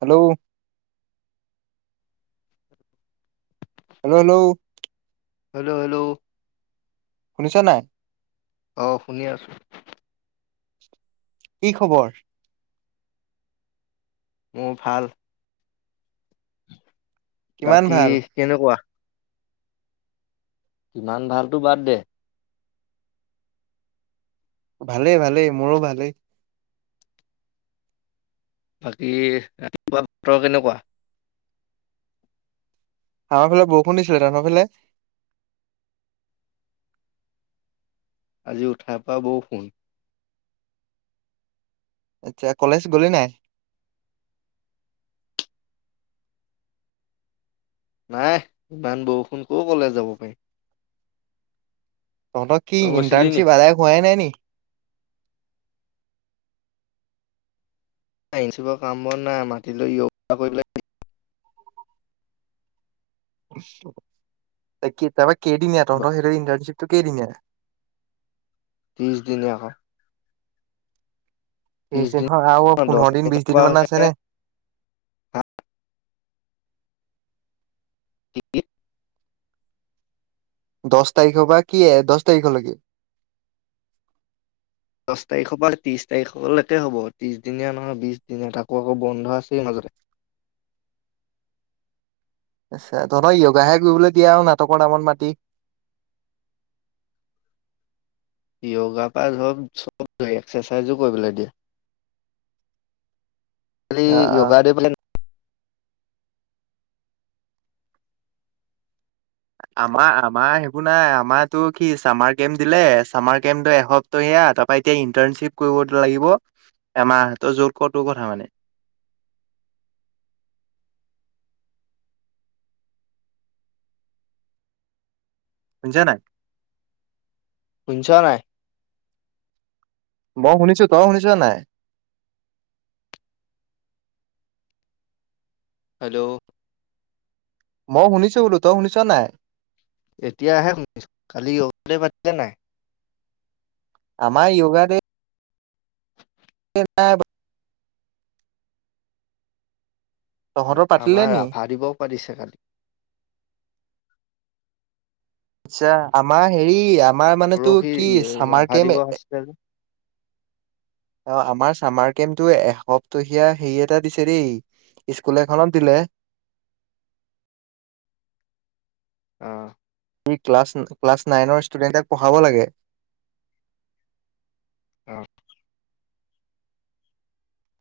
Hello hello hello hello hello শুনিছ নাই অ শুনি আছো কি খবৰ মোৰ ভাল কিমান বাকী ভাল কেনেকুৱা কিমান ভালতটো বাদ দে ভালেই ভালেই মোৰো ভালেই বাকী ৰাতিপুৱা বতৰ কেনেকুৱা আমাৰ ফালে বৰষুণ দিছিল তহঁতৰফালে আজি উঠা পা বৰষুণ আটচ্ছা কলেজ গ'লি নাই নাই ইমান বৰষুণ কও কলেজ যাব পাৰি তহত কি ইণ্টাৰ্নশ্বিপ আদায় হোৱাই নাই নি এই চবৰ কাম বন নাই মাটি লৈ য়গা কৰিবলৈ এ কি তাপা কেইদিনীয়া লাগিব তহঁতৰ সেইটো ইণ্টাৰ্ণচিপ কেইদিনিয়া ত্ৰিছ দিনীয়া আকৌ ত্ৰিশ দিন আৰু দহ পোন্ধৰ দিন বিছ তাৰিখৰ দিন পৰা মান হৈছে আছে নে কি দহ তাৰিখৰ পা কি দহ তাৰিখলৈকে দহ তাৰিখৰ পৰা ত্ৰিশ তাৰিখলৈকে হ'ব ত্ৰিশ দিনীয়া নহয় বিশ দিনীয়া তাকো আকৌ বন্ধ আছেই মাজতে আচ্ছা তহঁতক য়গা হে কৰিবলৈ দিয়া আৰু নাটকৰ নামত মাতি য়গা পা হব চব এক্সেচাইজো কৰিবলৈ দিয়ে লি আহ য়গা ডে ফালে আমাৰ আমাৰ সেইবোৰ নাই আমাৰটো কি চামাৰ কেম্প দিলে চামাৰ কেম্প এসপ্তাহয়া তাপা এতিয়া ইন্টানশ্বিপ কৰিব লাগিব এমাহৰ যত কৰ টোৰ কথা মানে শুনিছ নাই শুনিছ নাই মই শুনিছো তই শুনিছ নাই হেল্ল' মই শুনিছো বোলো তই শুনিছ নাই এতিয়া আহে শুনিছো কালি তে পাতিলে নাই আমাৰ য়গা ডে নাই তহঁতৰ পাতিলে আমাৰ নি? ৰাভা দিৱস পাতিছে আচ্ছা আমাৰ হেৰি আমাৰ মানেটো পৰহি কি ই- চামাৰ ৰাভা কেম দিৱস [unintelligible] আছিলে যে অ' আমাৰ চামাৰ কেমটো এসপ্তহীয়া হেৰি এটা দিছে দেই, স্কুল এখনত দিলে। অহ। কি ক্লাছ - ক্লাছ নাইনৰ ষ্টুডেন্টক পঢ়াব লাগে। অহ।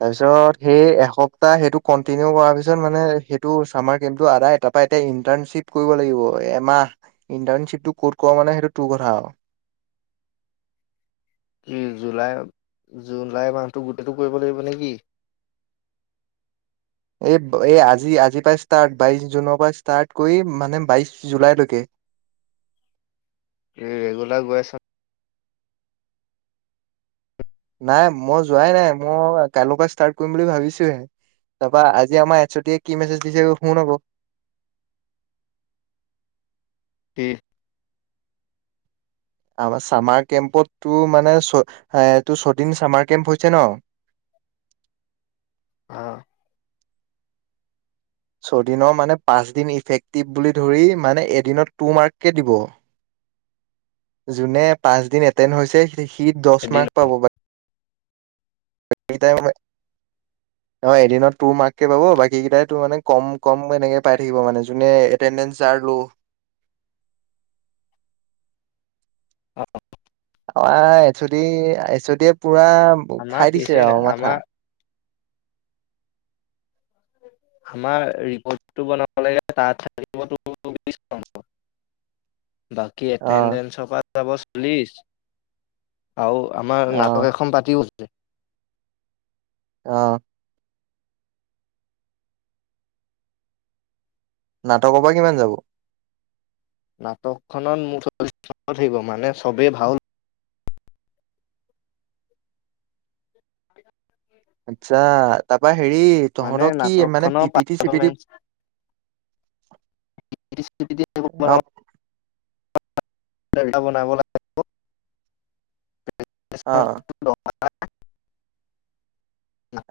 তাৰ পিছত সেই এসপ্তাহ সেইটো কন্টিনিউ কৰাৰ পিছত মানে সেইটো চামাৰ কেম্পটো আদায় তাৰ পা এতি ইন্টাৰণশ্বিপ কৰিব লাগিব এমাহ ইন্টাৰণশ্বিপটো ক'ত কৰ মানে সেইটো তোৰ কথা আৰু। কি জুলাই - জুলাই মাহটো গোটেইটো কৰিব লাগিব নেকি? এই - এই আজি আজিৰ পৰা ষ্টাৰ্ট বাইশ জুনৰ পৰা ষ্টাৰ্ট কৰি মানে বাইশ জুলাইলৈকে। ৰে - ৰেগুলাৰ গৈ আছ? নাই মই যোৱাই নাই মই কাইলৰ পৰা ষ্টাৰ্ট কৰিম বুলি ভাবিছোহে। তাৰাপা আজি আমাৰ এইচ অ ডি কি মেছেজ দিছে শুন আকো। [unintelligible] আমাৰ চামাৰ কেম্পতটো মানে ছ - এ তেওঁৰ ছদিন চামাৰ কেম্প হৈছে ন। অঁ। ছদিনৰ মানে পাঁচ দিন ইফেক্টিভ বুলি ধৰি মানে এদিনত টু মাৰ্ককে দিব। যোনে পাঁচ দিন এটেণ্ড হৈছে সি দচ এদিন মাৰ্ক পাব [unintelligible] [unintelligible] অ' এদিনত টূৰ মাৰ্ককে পাব বাকী কেটাইটো মানে কম - কম এনেকে পাই থাকিব জোনে এটেন্দেন্স যাৰ লো'। অ', অ আঁ, H O D - H O ডিয়ে পুৰা আমাৰ খাই দিছে কেছে নাই আৰু মাথা। আমাৰ আমাৰ ৰিপৰ্টটো বনাব লাগে তাত [unintelligible] বাকী অ এটেডেন্সৰ পৰা চাবচ, প্লিজ। আৰু আমাৰ অ নাটক এখন পাতিও [inaudible] অঁ। নাটকৰ পৰা কিমান যাব? নাটকখনত মোৰ [unintelligible] থাকিব মানে চবেই ভাও আচ্ছা তাৰপাই হেৰি মানে তহঁতৰ কি মানে নাটকখনৰ পিপিটি চিপিটি, অ'। পাৰফৰ্মেঞ্চ [unintelligible] বনাব লাগিব। অঁ। [unintelligible]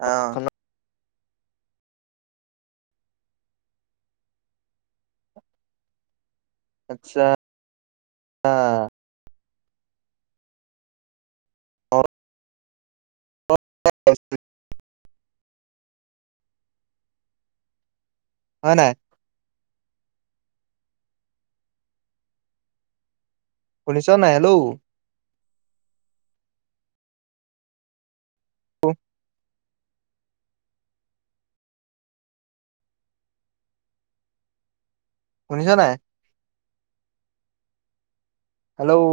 অ [unintelligible] আচ্ছা, আ। [unintelligible] [unintelligible] হয় নাই? শুনিছ নাই? হেল্ল'! [unintelligible] শুনিছ নাই? হেল্ল'!